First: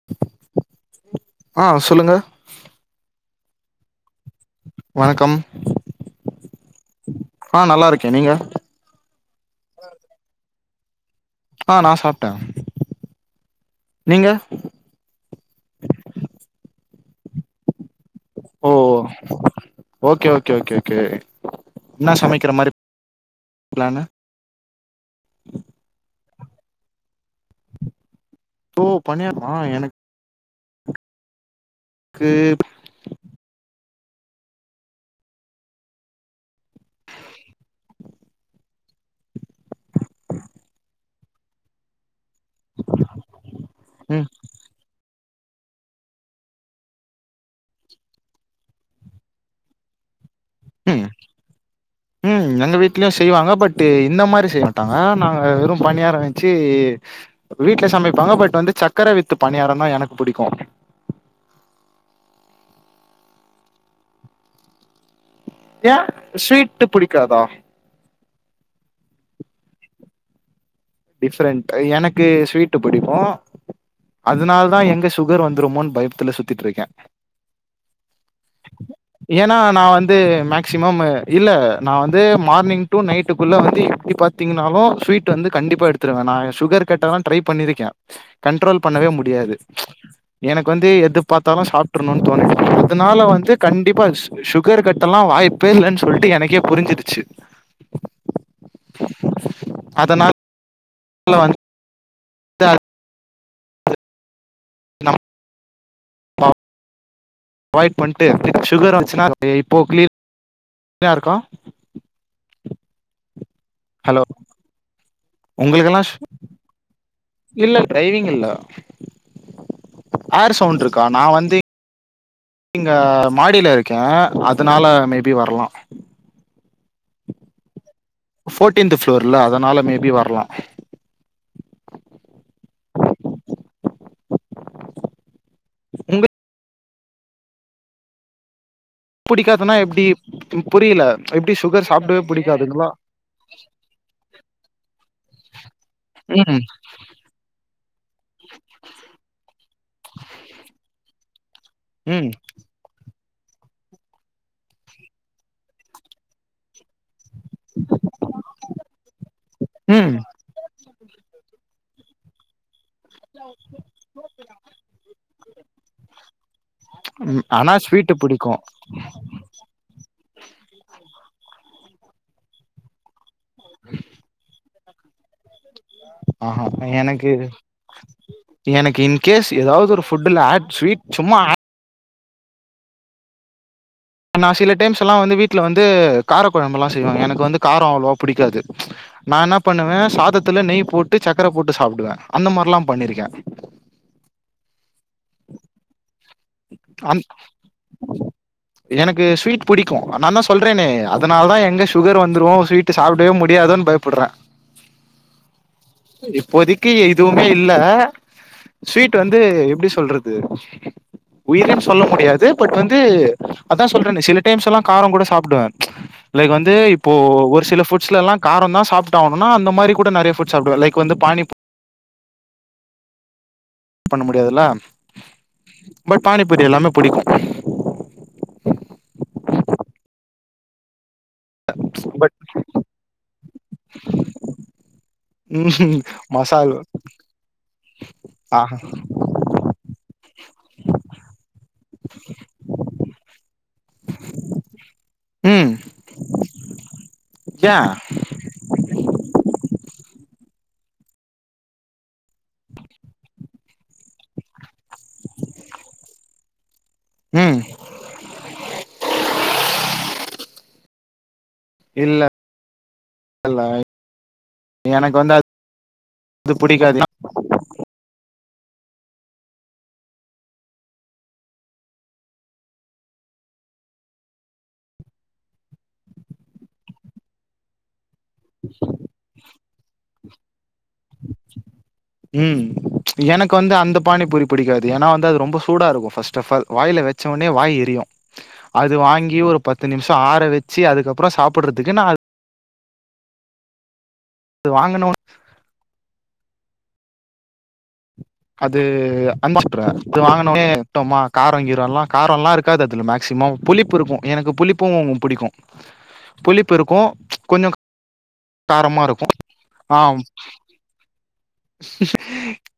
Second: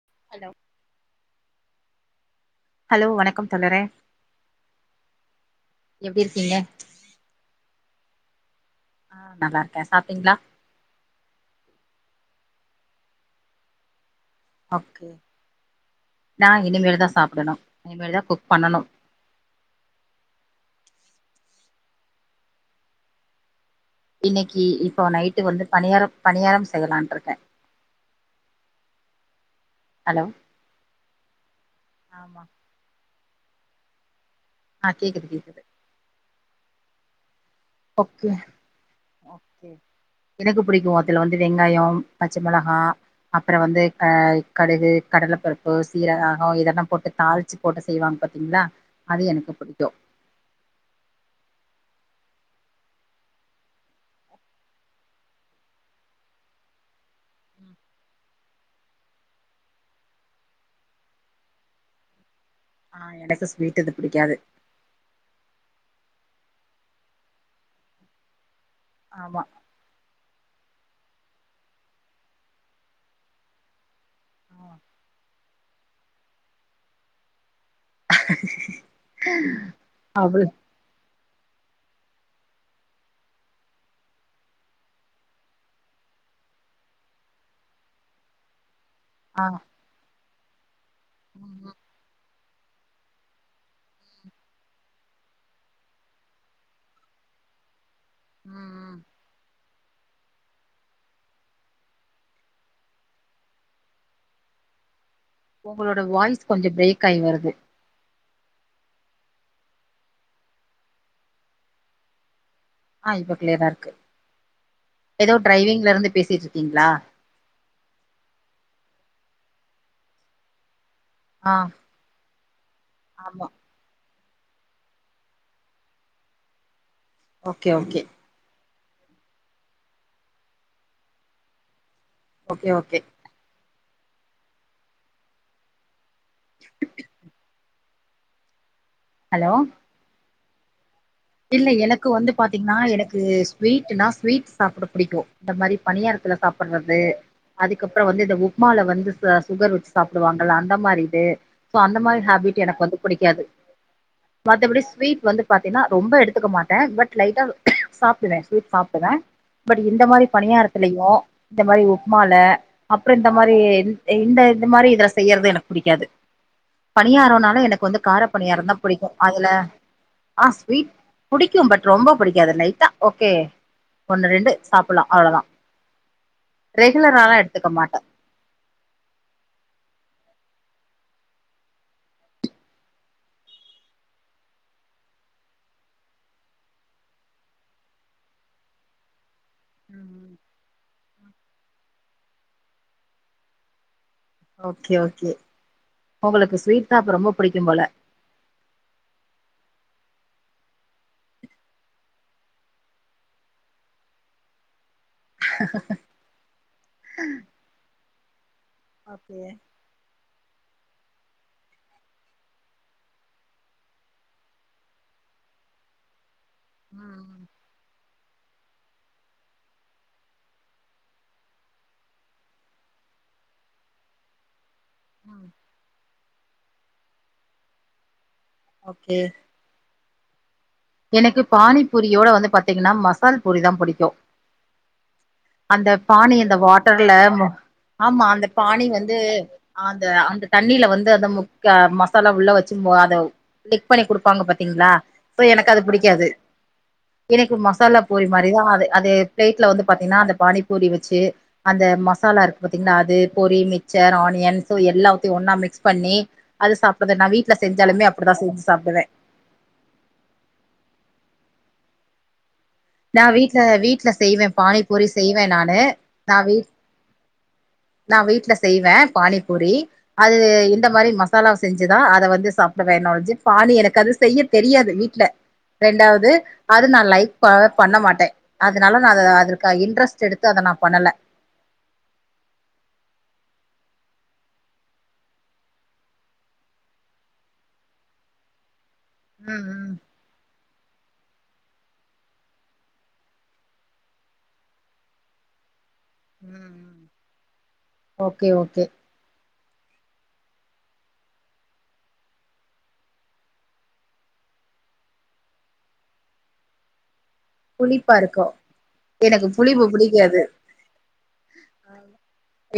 [inaudible] Hello ஆ சொல்லுங்க hello வணக்கம் தோழரே வணக்கம் எப்டி இருக்கீங்க ஆ நல்லா இருக்கே நீங்க ஆ நல்லாருக்கே சாப்டீங்ளா ஆ நா சாப்ட்டே நீங்க ஓகே நா இனிமேல் தா சாப்டணு இனிமேல் தா குக் ஓ பண்ணணு ஓகே ஓகே ஓகே ஓகே இன்னா சமைக்கிற மாரி பிளானு இன்னைக்கு இப்போ நைட்டு வந்து பணியாரம் பணியாரம் செய்யலான்ட்ருக்கே ஓ பனியாரமா என ஹலோ ஆமா க்கு ஆ கேக்குது கேக்குது ஓகே எனக்கு பிடிக்கு அதுல வந்து வெங்காயம் பச்ச மொளகா அப்புறோ வந்து ஆ ம் கடுகு கடலப்பருப்பு சீர ஆகொ இதெல்லா போட்டு தாளிச்சு போட்டு செய்வாங்க பாத்தீங்களா அது எனக்கு பிடிக்கு ம் [inaudible] ம் எங்க வீட்லயு செய்வாங்க பட் இந்த மாரி செய்ய மாட்டாங்க நாங்க வெறு பணியார வெச்சு வீட்ல சமைப்பாங்க பட் வந்து சக்கர வித்து பணியார தா எனக்கு புடிக்கு ஆ எனக்கு ஸ்வீட் இது புடிக்காது ஏ ஸ்வீட்டு புடிக்காதா ஆமா டிஃப்ரெண்ட் எனக்கு ஸ்வீட்டு புடிக்கு அதனால் தா ஆ எங்க சுகர் வந்துருமோன்னு பயத்துல சுத்திட்டு இருக்கே ஏன்னா நா வந்து அவளு மேக் சிமம்மு இல்ல நா வந்து மார்னிங் டு நைட்டுக்குள்ள வந்து எப்டி பாத்தீங்கனாலு ஸ்வீட் வந்து கண்டிப்பா எடுத்துடுவே நா சுகர் கட்டல்லா ட்ரை பண்ணிருக்கே கண்ட்ரோல் பண்ணவே ஆ முடியாது எனக்கு வந்து எது ம் பாத்தாலு ம் சாப்ட்டுர்ணுனு தோணுது இதுனால வந்து கண்டிப்பா ஷு ஷுகர் கட்ட எல்லா வாய்ப்பே இல்லன்னு சொல்ட்டு எனக்கே புரிஞ்சிருச்சு ம் ம் அதனால் ல வந் தா நம் உங்களோட வாய்ஸ் கொஞ்ச பிரேக் ஆய் வருது அவாய்ட் பண்ட்டு இப் ஷுகர் வந்ச்சுனா இப்போ கிளீ ரா இருக்கா ஆ இப்போ கிளீயரா இருக்கு ஹலோ ஏதோ ட்ரைவிங்ல உங்களுக்கெல்லா இருந்து பேசிட்ருக்கீங்களா இல்ல ட்ரைவிங் இல்ல ஏர் சவுண்ட் இருக்கா நா ஆ வந்து இங்க ஆமா மாடியில இருக்கே அதுனால மேபி வரலா ஓகே ஓகே ஃபோர்டீன்த்து ஃப்ளோர்ல அதனால மேபி வரலா ஓகே ஓகே உங்க ஹலோ புடிக்காதுன்னா எப்டி புரியில இல்ல எனக்கு வந்து பாத்தீங்கன்னா எனக்கு ஸ்வீட்னா ஸ்வீட் சாப்ட புடிக்கு இந்த மாரி பணியாரத்துல ம் சாப்புட்றது அதுக்கப்புறோ வந்து இந்த உப்மால வந்து ச சுகர் வச்சு சாப்டுவாங்கள அந்த மாரி இது சோ அந்த மாரி ம் ஹேபிட் எனக்கு வந்து புடிக்காது மத்தபடி ஸ்வீட் வந்து பாத்தீன்னா ரொம்ப எடுத்துக்க மாட்டே பட் லைட்டா சாப்டுவே ஸ்வீட் சாப்டுவே பட் இந்த ம் மாரி பணியார துலையு இந்த மாரி உப்மால அப்புற இந்த மாரி இந் இந்த இந்த மாரி இதுல செய்யறது எனக்கு புடிக்காது ம். பணியாரோனாலே ஆனா எனக்கு வந்து ஸ்வீட்டு கார புடிக்கு பணியாரந்தா புடிக்கு அதுல ஆ ஸ்வீட் புடிக்கு பட் ரொம்ப புடிக்காது லைட்டா ஓகே ஒண்ணு ரெண்டு சாப்புலா அவ்ளதா ஆஹா எனக்கு ரெகுலராலா எடுத்துக்க மாட்டே எனக்கு இன் கேஸ் எதாவது ஒரு ஃபுட்டுல ஆட் ஸ்வீட் சும்மா நா சில டைம்ஸ் எல்லா வந்து வீட்ல வந்து கார கொழம்பு எல்லா செய்வாங்க எனக்கு வந்து காரோ அவ்ளோவா புடிக்காது நா என்ன பண்ணுவ ம் சாதத்துல நெய் போட்டு சர்க்கர போட்டு சாப்டுவ அந்த மார்லா பண்ணிருக்க ஓகே ஓகே உங்களுக்கு ஸ்வீட் நா அப்ப அந் ரொம்ப புடிக்கும் போல எனக்கு ஸ்வீட் புடிக்கு நா தா சொல்றேனே அதனால தா எங்க சுகர் வந்துரு ஸ்வீட் சாப்டவே முடியாதோ பய ப்புற இப்போதிக்கி எதுவுமே இல்ல ஸ்வீட் ஓகே வந்து எப்டி சொல்றது உயிருன்னு சொல்ல முடியாது பட் வந்து அதா சொல்றன்னே சில டைம்ஸ்லா கார கூட சாப்டுவ லைக் வந் து இப்போ ம் ஒரு சில ஃபுட்ஸ்லலா காரந்தா சாப்டாவுனுனா அந்த மாரி கூட நெறைய ஃபுட்ஸ் சாப்டுவ லைக் வந்து பானி பண்ண முடியாதுல்ல ஆ பட் பானிப்பூரி எல்லாமே புடிக்கு ஓகே எனக்கு பானிபூரியோட பட் வந்து பாத்தீங்கன்னா மசால் பூரிதா புடிக்கு அந்த ம் பானி அந்த மசால் வாட்டர்ல மு ஆமா அந்த ஆஹா பானி வந்து அந்த அந்த தண்ணியில வந்து அந்த முக்க மசாலா உள்ள வச்சு மு அத டிப் பண்ணி குடுப்பாங்க பாத்தீங்ளா சோ ம் எனக்கு அது புடிக்காது எனக்கு ஏ மசாலா பூரி மாரிதா அது அது பிளேட்ல வந்து பாத்தீங்னா அந்த பானி பூரி வச்சி அந்த மசாலா இருக்கு பார்த்தீங்னா அது பொரி மிச்சர் ஆனியன் சோ எல்லாத்தையு ஒன்னா மிக்ஸ் பண்ணி அது சாப்பட்றது நா வீட்ல ம் செஞ்சாலுமே அப்டிதா செஞ்சு சாப்டுவ இல்ல நா வீட்ல இல்ல வீட்ல செய்வ பானிபூரி எனக்கு வந்து செய்வ நானு நா அது வீட் புடிக்காது நா வீட்ல செய்வ பானிபூரி அது இந்த மாரி மசாலா செஞ்சுதா அத வந்து சாப்டுவ நாஞ்சு பானி எனக்கு அது செய்ய தெரியாது வீட்ல ரெண்டாவது அது நா லைக் ப பண்ண மாட்ட அதனால நா அத அதுற்கா இன்ட்ரெஸ்ட் எடுத்து அத நா பண்ணல ம் எனக்கு வந்து அந்த பானிபூரி புடிக்காது ஏனா அது ரொம்ப சூடா இருக்கோ ஃபஸ்ட் ஆஃப் ஃபால் வாய்ல வச்ச ஒன்னே வாய் எரியு அது வாங்கி ஒரு ம் பத்து ம் நிம்ஷோ ஆற வச்சி அதுக்கப்புறோ சாப்புட்றதுக்கு நா அ து வாங்கணோன் ம் ம் ஓகே அது ஓகே அன்பா சுத்துற இது வாங்கனோனே இப்ப ம காரோ கீரோல்லா கரோல்லா இருக்காது அதுல மேக்சிமம் புளிப்பு இருக்கோ எனக்கு புளிப் பு புடிக்கு புளிப்பு இருக்கு கொஞ்சோ புளிப்பா இருக்கு காரமா இருக்கு எனக்கு புளிப்பு ஆ புடிக்காது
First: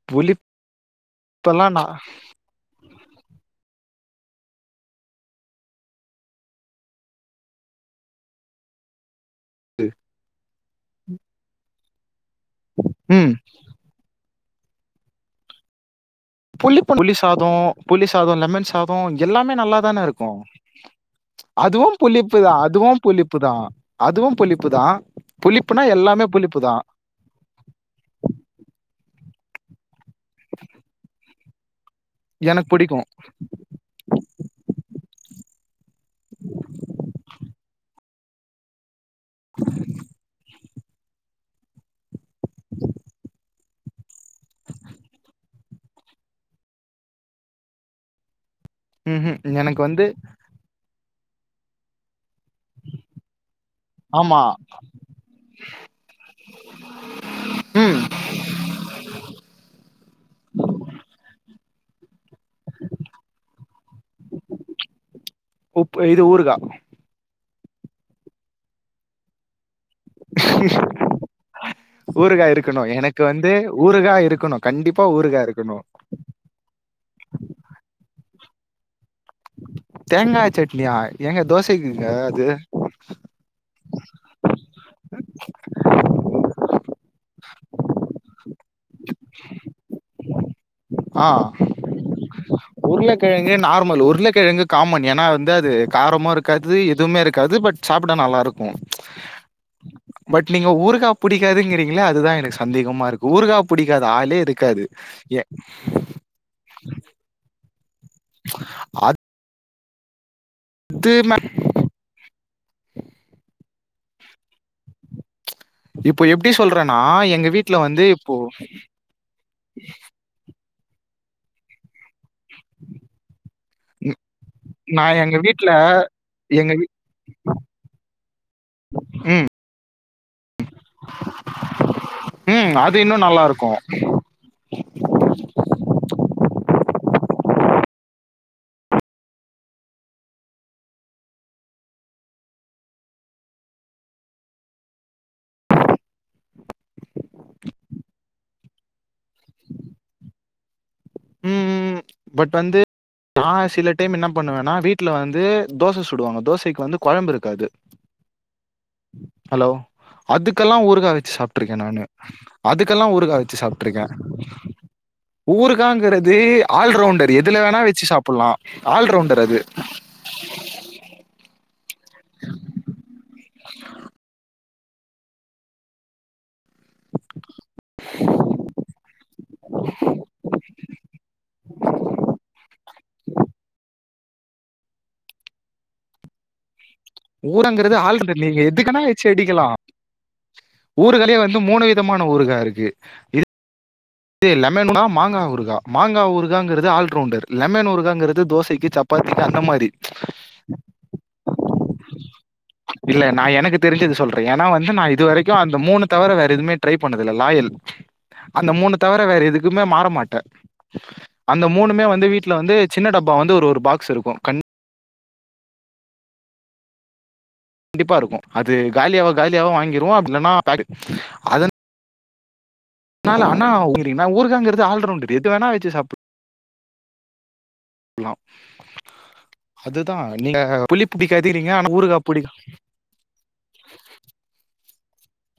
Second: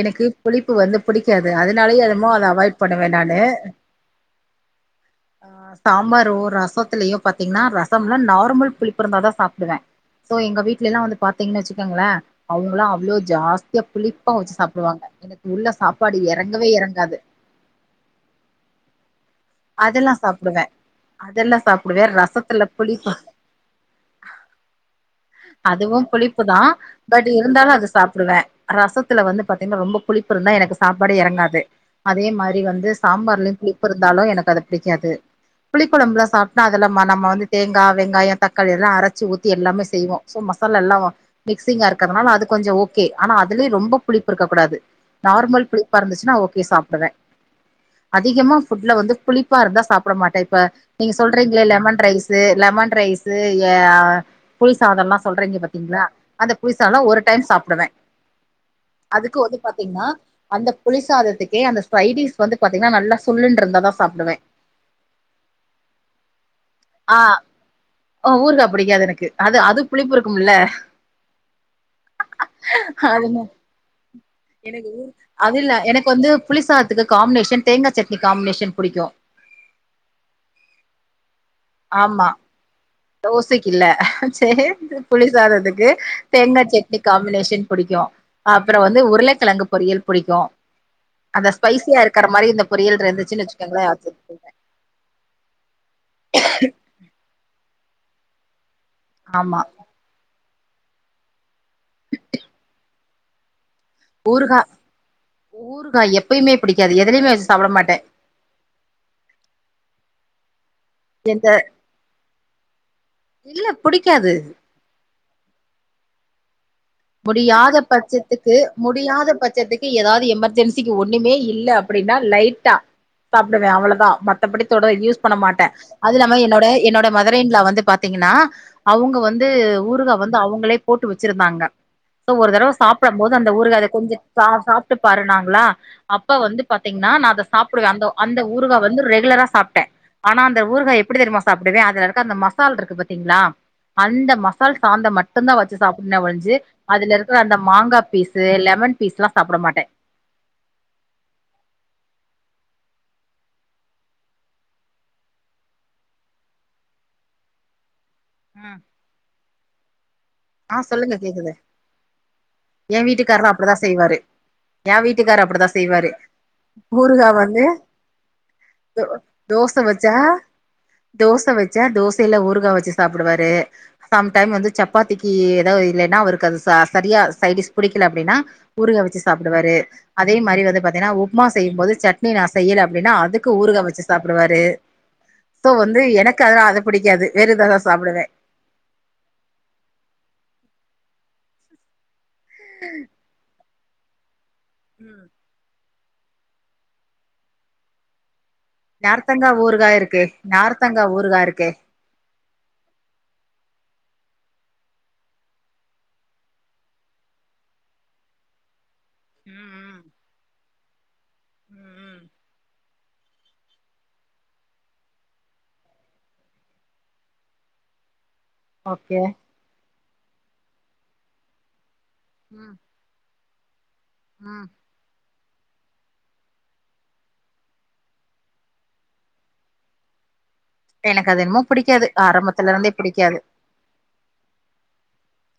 எனக்கு புளிப் புளிப்பு வந்து புடிக்காது அதனாலயே என்னமோ அத அவாய்ட் பண்ணுவ நானு ஆ சாம்பாரோ ரசத்துலயோ பாத்தீங்ன்னா ரசம்லா நார்மல் புளிப்பு இருந்தா தா சாப் டுவ சோ எங்க வீட்லல்லா வந்து பாத்தீங்ன் வச்சுக்கங்கள அவுங்களா அவ்ளோ ம் ஜாஸ் தியா புளிப்பா வச்சு சாப்டுவாங்க எனக்கு உள்ள சாப்பாடு எற புளி சாதோ புளி சாதோ லெமன் சாதோ எல்லாமே நல்லா தான அதெல்லா இருக்கோ சாப்டுவே அதெல்லா அதுவு சாப்டுவே புளிப்பு தா ரசத்துல அதுவு புளிப்பு புளிப்புதா அதுவு புளிப்புதா புளிப்புனா அதுவு எல்லாமே புளிப்பு தா புளிப்புதா பட் இருந்தாலு அது சாப்டுவ ரசத்துல வந்து பாத்தீங்கன்னா ரொம்ப புளிப்பு இருந்தா எனக்கு சாப்பாடே எறங்காது அதே மாறி எனக்கு வந்து புடிக்கு சாம்பார்லயு புளிப்பு இருந்தாலோ எனக் கு அது புடிக்காது புளிக்கொழம்புல சாப்டா அதுல மனம் நம்ம வந்து தேங்கா வெங்காயோ தக்காளி எல்லா அரச் சி ஊத்தி எல்லாமே செய்வோ சோ ம சாலா எல்லாவு மிக்சிங்கா இருக்கறதுனால அது கொஞ்சோ ஓகே ஆனா அதுலயு ரொம்ப புளிப்பு இருக்க கூடாது நார்மல் புளிப்பா இருந்துச்சுன்னா ஓகே சாப்டுவே அதிகமா ஃபுட்ல வந்து ம் புளிப்பா ம் எனக்கு இருந்தா வந்து சாப்ட மாட் ட இப்ப நீங்க சொல்றீங்ளே லெமன் ரைஸ்சு லெமன் ரைஸ்சு எ ஆ ஆமா புய் சாதோல்லா சொல்றீங்க பாத்தீங்ளா அந்த புளிசாதோல்லா ஒரு டைம் சாப்டுவ ம் அதுக்கும் வந்து பாத்தீங்ன்னா அந்த புளிசாதத்துக்கே அந்த சைடிஸ் வந்து பாத்தீங்ன்னா நல்லா சுல்லுனுயிருந்தாலு உப் இது ஊறுகா ஆ ஓ ஊறுகா புடிக்காது எனக்கு அது அதுவு புளிப்பு இருக்கும்ல்ல ஊறுகா இருக்கனோ எனக்கு வந்து ஊறுகா இருக்கனோ கண்டிப்பா ஊறுகா இருக்கனோ இப்ப வந்து புளிசாத்துக்கு காம்பினேஷன் தேங்கா சட்னி காம்பினேஷன் புடிக்கு தேங்கா சட்னியா ஏங்க தோசைக்குங்க அது தோசைக்கு இல்ல சேந்து புளிசாதத்துக்கு தேங்கா சட்னி காம்பினேஷன் புடிக்கு அப்புற வந்து உருளக்கெழங்கு பொரியல் புடிக்கு ஆ அந்த ஸ்பைசியா இருக் கற மாறி இந்த பொரியல் இருந்துச்சின் உருளைக்கிழங்கு வச்சி நார்மல் உருளைக்கிழங்கு காமன் ஏன்னா வந்து அது காரமோ இருக்காது எதுவுமே இருக்காது பட் சாப்ட நல்லா இருக்கும் ஆமா பட் நீங்க ஊறுகா புடிக்காதுங்றீங்களே அதுதா எனக்கு சந்தேகமா இருக்கு ஊறுகா புடிக்காத ஆளே ஊறுகா இருக்காது ஏ [unintelligible] சாப்ட மாட்டே அத் மே எந்த இல்ல புடிக்காது இப்ப எப்டி சொல்றன்னா முடியாத பட்சத்துக்கு முடியாத பட்சத்துக்கு ஏதாவது எமர்ஜென்சிக்கு ஒண்ணுமே இல்ல அப்டின்னா லைட்டா சாப்புடுவே அவ்ளதா மத்தபடி தொட நா யூஸ் பண்ண எங்க மாட்டே வீட்ல அதுல்லாம என்னோட எங்க வீ என்னோட மதர்ன்லா வந்து பாத்தீங்கன்னா அவுங்க வந்து ம் ஊறுகா வந்து அவுங்களே போட்டு வச்சிருந்தாங்க சோ ஒரு தடவ ம் அது சாப்பட இன்னு போது நல்லா அந்த இருக்கு ஊறுகா அத கொஞ்சோ சாப்ட்டு பாருன்னாங்களா அப்ப வந்து பாத்தீங்கன்னா நா அத சாப்புடுவே அந்த அந்த ஊறுகா வந்து ரெகுலரா சாப்ட்டே ஆனா அந்த ஊறுகாய எப்டி தெரியுமா சாப்புடுவே அதுல இருக்கற அந்த மசால் இருக்கு பாத்தீங்களா அந்த மசால் சாந்த மட்டும்தா வச்சு சாப்புடுவனே ஒழிஞ்சு அதுல இருக்குற அந்த மாங்கா பீஸ்சு லெமன் பீஸ்ல்லா சாப்புட மாட்டே ம் ம் ம் பட் வந்து நா சில டைம் என்ன பண்ணுவேன்னா வீட்ல வந்து தோச சுடுவாங்க தோசைக்கு வந்து கொழம்பு இருக்காது ம் ஹலோ அதுக்கெல்லா ஊறுகா சொல்லுங்க வச்சு கேக்குது சாப்ட்ருக்கே நானு எ அதுக்கெல்லா ஊறுகா வீட்டுக்காரரு வச்சு அப்டிதா சாப்ட்ருக்கே செய்வாரு ஏ வீட்டுக்காரு அப்டிதா ஊறுக் செய்வாரு காங்கிறது ஊறுகா ஆல்ரவுண்டர் வந்து எதுல வேணா வச்சு சாப்புல்லா ஆல்ரவுண்டர் அது தோச வச்சா தோச வச்சா தோசைல ஊறுகா வச்சு சாப்புடுவாரு சம் டைம் வந்து சப்பாத்திக்கு ஏதாவது இல்லைன்னா அவருக்கு அது ச சரியா சைடிஸ் புடிக்கல அப்டின்னா ஊறுகா வச்சு சாப்புடுவாரு அதே மாறி வந்து பாத்தீங்கன்னா உப்புமா செய்யும்போது சட்னி நா செய்யல அப்டின்னா அதுக்கு ஊறுகா வச்சு சாப்டுவாரு சோ வந்து எனக்கு அதல்லா அத புடிக்காது வேற எதாதா சாப்டுவ லீங்க எதுக்கனா செடிக்கலா ஊறுகாலேயே வந்து மூணு விதமான ஊறுகா இருக்கு இது லெமன் னா மாங்கா ஊருகா மாங்கா ஊருகாங்கிறது ஆல்ரவுண்டர் லெமன் ஊறுகாங்கிறது தோசைக் நார்த்தங்கா ஊறுகா இருக்கு நார்த்தங்கா ஊறுகா இருக்கு இல்ல நா எனக்கு தெரிஞ்சது சொல்ற ஏன்னா வந்து நா இது வரைக்கு அந்த மூணு தவர வேற எதுமே ட்ரை பண்ணதுல்ல லாயல் அந்த மூணு தவிர வேற எதுக்குமே மாற மாட்ட அந்த மூணுமே வந்து வீட்ல வந்து சின்ன டப்பா வந்து ஒரு ஒரு பாக்ஸ் இருக்கு கண் கண்டிப்பா இருக்கும் அது ஓகே காலியாவ காலியாவ வாங்கிருவோ அப்டி இல்லனா பேக் அதன் ம் நால அணா ஊறு ம் காங்கறது ஆல்ரவுண்டர் எது வேணா வச்சு சாப்டு லா அதுதா நீங்க புளிப்பு எனக்கு அது என்னமோ பிடிக்காதுங்கிறீங்க ஆனா புடிக்காது ஊறுகா புடிக்கு ஆரம்பத்துல இருந்தே புடிக்காது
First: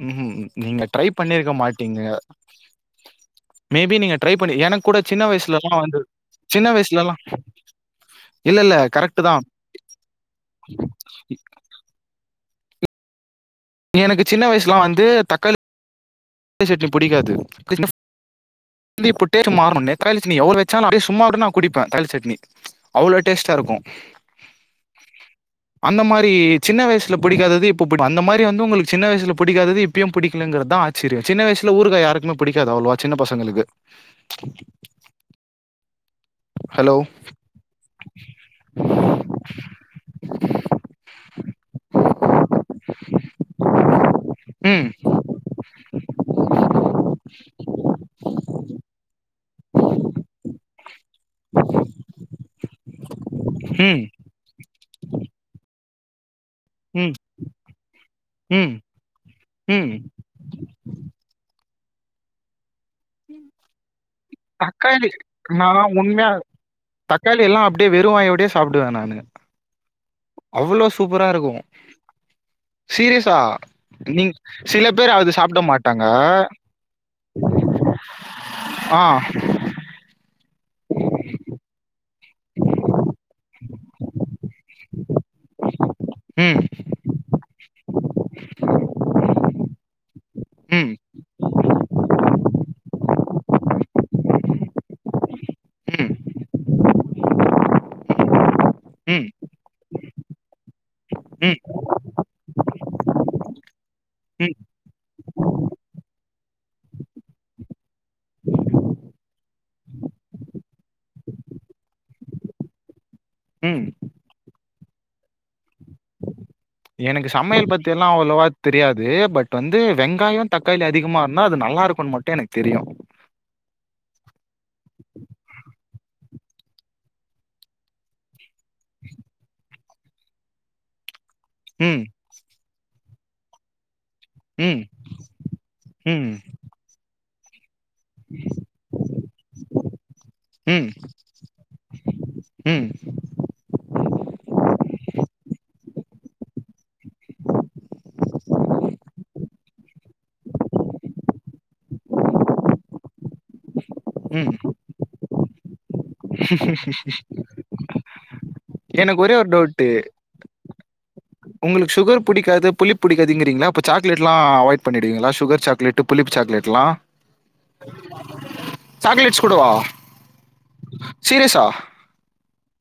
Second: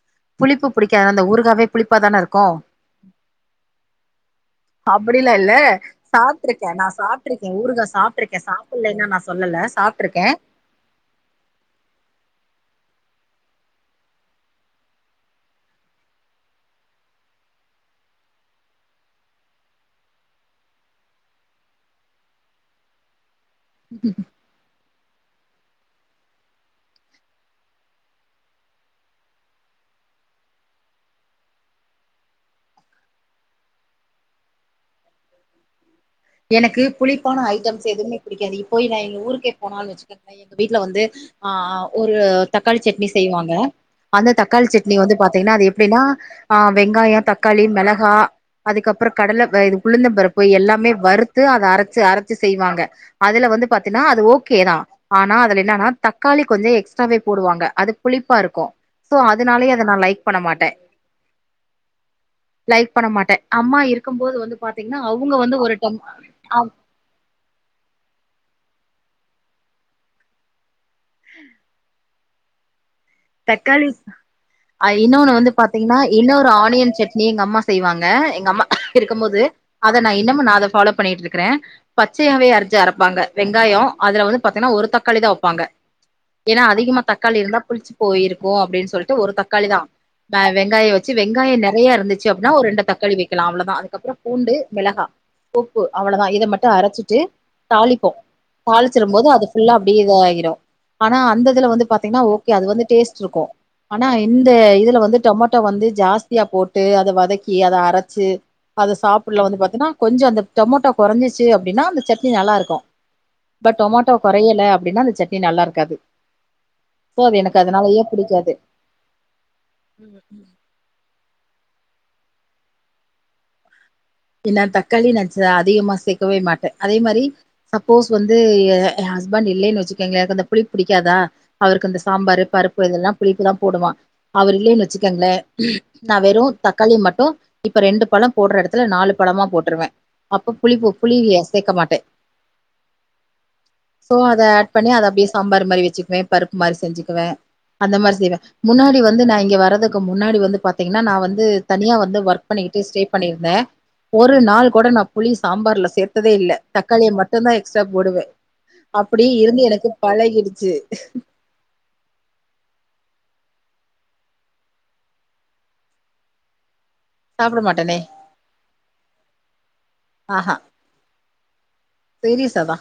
ம்ஹூம் புளிப்பு நீங்க ட்ரை புடிக்காது அந்த ஊறு பண்ணிருக்க காவே மாட்டீங்க புளிப்பாதான இருக்கோ மேபி நீங்க ட்ரை பண்ணி எனக்கு கூட சின்ன அப்டிலா இல்ல வயசுலலா வந்து சின்ன சாப்ட்ருக்க நா வயசுலலா சாப்ட்ருக்க ஊறுகா சாப்ட்ருக் இல்ல இல்ல சாப்பலைன்னா நா கரெக்ட் தா சொல்லல சாப்ட்ருக்கே எனக்கு சின்ன வயசுலா வந்து தக்காளி சட்னி புடிக்காது கிஸ்மிஸ் வந்து இப்போ டேஸ்ட் மாறுனு [inaudible] ச்னி எவ்ளோ வச்சாலு அப்டியே சும்மா கூட நா குடிப்ப தக்ளி சட்னி அவ்ளோடேஸ்ட்டா இருக்கு [inaudible] அந்த மாரி சின்ன வயசுல புடிக்காதது இப்ப புடிக்கு அந்த மாரி வந்து உங்களுக்கு சின்ன வயசுல புடிக்காதது இப் இப்யு புடிக்கலங்கறதுதா ஆச்சரியோ சின்ன வயசுல ஊறுகா யாருக்குமே புடிக்காது அவ்ளோவா சின்ன பசங்களுக்கு எனக்கு ஹலோ புளிப்பான ஐட்டம்ஸ் எதுமே புடிக்காது இபோய் நா எங்க ஊருக்கே போனாலனு வச்சுக்கங் எங்க வீட்ல வந்து ஆ ஒரு தக்காளி சட்னி செய்வாங்க அந்த தக்காளி ம் சட்னி வந்து பாத்தீங்கன்னா அது எப்டின்னா ஆ வெங்காயோ தக்காளி மெளகா அதுக்கப்றோ கடல வ இது உளுந்த பருப்பு எல்லாமே வறுத்து அத அரச்சு அரச்சு செய்வாங்க அதுல வந்து பாத்தீன்னா ம் அது ஓகேதா ஆனா அதுல என்னனா தக்காளி கொஞ்ச ம் எக்ஸ்ட்ராவே போடுவாங்க அது புளிப்பா இருக்கு ம் சோ அதனாலயே அத ம் நா லைக் பண்ண மாட்ட லைக் பண்ண மாட்ட அம்மா இருக்கும் போது வந்து பாத்தீங்க்னா தக்காளி அவங்க வந்து ஒரு நான் டம் உண்மையா தக்காளி எல்லா அப்டே வெறுவாயோடயே சாப்டுவ நானு அவ்ளோ சூப்பரா இருக்கு சீரியஸ் தக்காளி இன்னொன்னு அது வந்து சாப்ட பாத்தீங்க்னா மாட்டாங்க இன்னொரு ஆனியன் சட் னி எங்க அம்மா செய்வாங்க எங்க அம்மா ஆ இருக்கம்போது அத நா இன்னமும் நா அத ஃபாலோ பண்ணிட்ருக்கற பச்சையாவே அரிஞ்சு அரப்பாங்க வெங்காயோ அதுல வந்து பாத்தீங்கன்னா ஒரு தக்காளி தா வப்பாங்க ம் ஏன்னா அதிகமா தக்காளி இருந்தா புளிச்சு போயிருக்கு அப்டின் சொல்ட்டு ஒரு தக்காளி தா ந ம் வெங்காய வச்சு வெங்காய நெறைய இருந் சச்சு அப்ட்ன்னா ஒரு ரெண்டு தக்காளி வெக்கலா அவ்ளதா அதுப்புறோ பூண்டு மெளகா உப்பு ம் அவ்ளதா இத மட்டு அரச்சிட்டு தாளிப்போ ம் தாளிச்சிரும்போது அது ஃபுல்லா அப்டியே இத ஆயிரு ஆனா ம் அந்ததுல வந்து பாத்தீங்னா ஓகே அது வந்து டேஸ்ட் இருக்கும் ஆனா ம் இந்த ம் இதுல வந்து டொமேட்டோ வந்து ஜாஸ்தியா போட்டு அத வதக்கி அத அரச்சு அத சாப்பல்ல வந்து பாத்தீன்னா கொஞ்சோ அந்த டொமோட்டோ கொறஞ்சிச்சு அப்டின்னா அந்த சட்னி நல்லா இருக்கு பட் ம் டொமாட்டோ கொறையல அப்டின்னா அந்த சட்னி நல்லா இருக்காது சோ எனக்கு அது சமையல் பத்தி அதனாலயே எல்லா அவ்வளவா புடிக்காது தெரியாது பட் வந்து ம் ம் வெங்காயோ தக்காளி அதிகமா இருந்தா அது நல்லா இருக்கோனு மட்டு எனக்கு தெரியு ப்டி தக்காளி நா அதிகமா சேக்கவே மாட்டே அதே மாரி சப்போஸ் வந்து எ ஹஸ்பண்ட் இல்லைனு வெச்சுக்கோங்கலே எனக்கு இந்த புளிப் புடிக்காதா அவருக்கு இந்த ம், சாம்பாரு பருப்பு இதெல்லா புளிப்புதா போடுவா அவரு ம், இல்லேன்னு வெச்சுக்கோங்ளே நா ம், வெறு தக்காளி மட்டு இப்ப ரெண்டு பழோ போடுற எடத் நாலு பழமா போட்டுருவே அப்ப புளிப்பு ம், புளிய சேக்க மாட்டே ம், சோ அத ஆட் பண்ணி அத அப்டியே சாம்பார் மாரி வெச்சுக்குவே பருப் மாரி செஞ்சுக்குவே அந்த மாரி செய்வே முன்னாடி வந்து நா இங்க வர்றதுக்கு முன்னாடி வந்து பாத்தீங்க்னா நா வந்து தனியா வந்து ஒர்க் பண்ணிட்டு ஸ்டே பண்ணிர்ந்தே ஒரு ம். நாள் கூட நா புளி சாம்பார்ல சேத்ததே இல்ல தக்காளிய மட்டுந்தா எக்ஸ்ட்ரா போடுவே எனக்கு அப்டியே ஒரே ஒரு இருந்து எனக்கு பழகிடுச்சு உங்களுக் ஷுகர் புடிக்காது புளி புடிக்காதுங்கரீங்களே அப்ப சாக்லேட்லா அவாய்ட் பண்ணிடுவீங்களா சுகர் சாக்லேட்டு புளிப்பு சாக்லேட்லா சாப்ட மாட்டனே சாக்லேட்ஸ் கூடவா ஆஹா சீரியஸா சீரியஸாதா